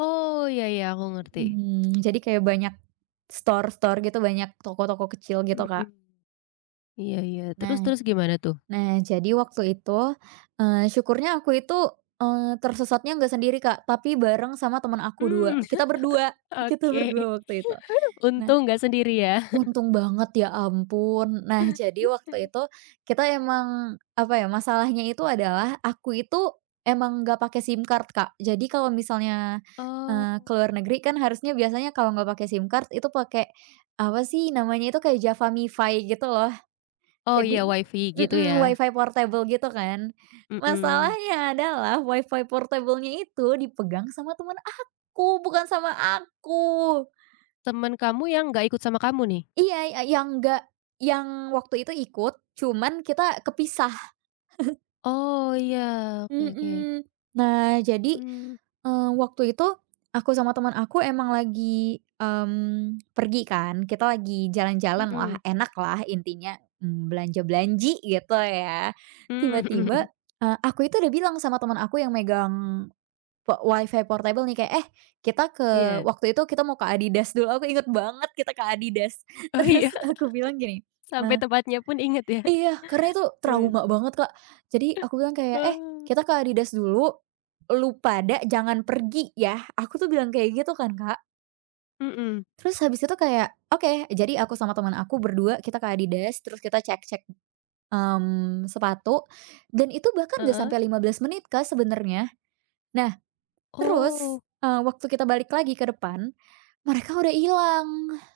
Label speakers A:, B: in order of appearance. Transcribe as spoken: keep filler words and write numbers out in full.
A: Oh ya ya, aku ngerti.
B: Mhm, jadi kayak banyak store-store gitu, banyak toko-toko kecil gitu,
A: Hmm.
B: Kak.
A: Iya iya terus,
B: Nah,
A: terus gimana tuh?
B: nah, jadi waktu itu, eee, syukurnya aku itu, eee, tersesatnya enggak sendiri, Kak, tapi bareng sama teman aku, dua.
A: Mmm.
B: Kita berdua kita
A: Oke.
B: berdua waktu itu. Nah,
A: Untung enggak sendiri ya?
B: untung banget, ya ampun. Nah, jadi waktu itu kita memang apa ya, masalahnya itu adalah aku itu memang enggak pakai SIM card, Kak. Jadi kalau misalnya, eee,
A: Oh.
B: ke luar negeri kan harusnya biasanya kalau enggak pakai SIM card itu pakai apa sih, namanya itu kayak JavaMifi gitu loh.
A: 0h ya,
B: Jadi
A: Wi-Fi gitu
B: mhm,
A: ya?
B: Wi-Fi portable gitu kan?
A: Mhm.
B: Masalahnya adalah Wi-Fi portable-nya itu dipegang sama teman aku, bukan sama aku.
A: Temen kamu yang enggak ikut sama kamu nih?
B: Iya, y yang enggak, yang waktu itu ikut, cuman kita kepisah.
A: Oh, ya. Oke oke.
B: Mhm. Nah, jadi,
A: Mmm.
B: eee, waktu itu aku sama teman aku memang lagi, mmm, pergi kan. Kita lagi jalan-jalan, wah
A: Mhm.
B: enak lah intinya. Belanja belanji gitu ya,
A: Mmm, hmm hmm.
B: tiba-tiba, eee, aku itu sudah bilang sama teman aku yang megang po Wi-Fi portable nih, kayak, "Eh, kita ke"
A: Iya.
B: waktu itu kita mau ke Adidas dulu. Aku ingat banget kita ke Adidas.
A: Oh iya?
B: Terus aku bilang gini,
A: Sampe
B: eee
A: tempatnya pun inget ya?
B: Iya, karena itu
A: Gimana?
B: trauma banget, Kak. Jadi aku bilang kayak, "Eh
A: Oh.
B: kita ke Adidas dulu, lu pada jangan pergi ya." Aku tuh bilang kayak gitu kan, Kak.
A: Mhm.
B: Terus habis itu kayak, "Oke." Jadi aku sama temen aku berdua kita ke Adidas, terus kita cek-cek, mmm sepatu dan itu bahkan enggak
A: Heeh.
B: sampai lima belas menit, Kak, ke sebenernya. Nah,
A: Oh.
B: terus, eee, waktu kita balik lagi ke depan, mereka udah ilang.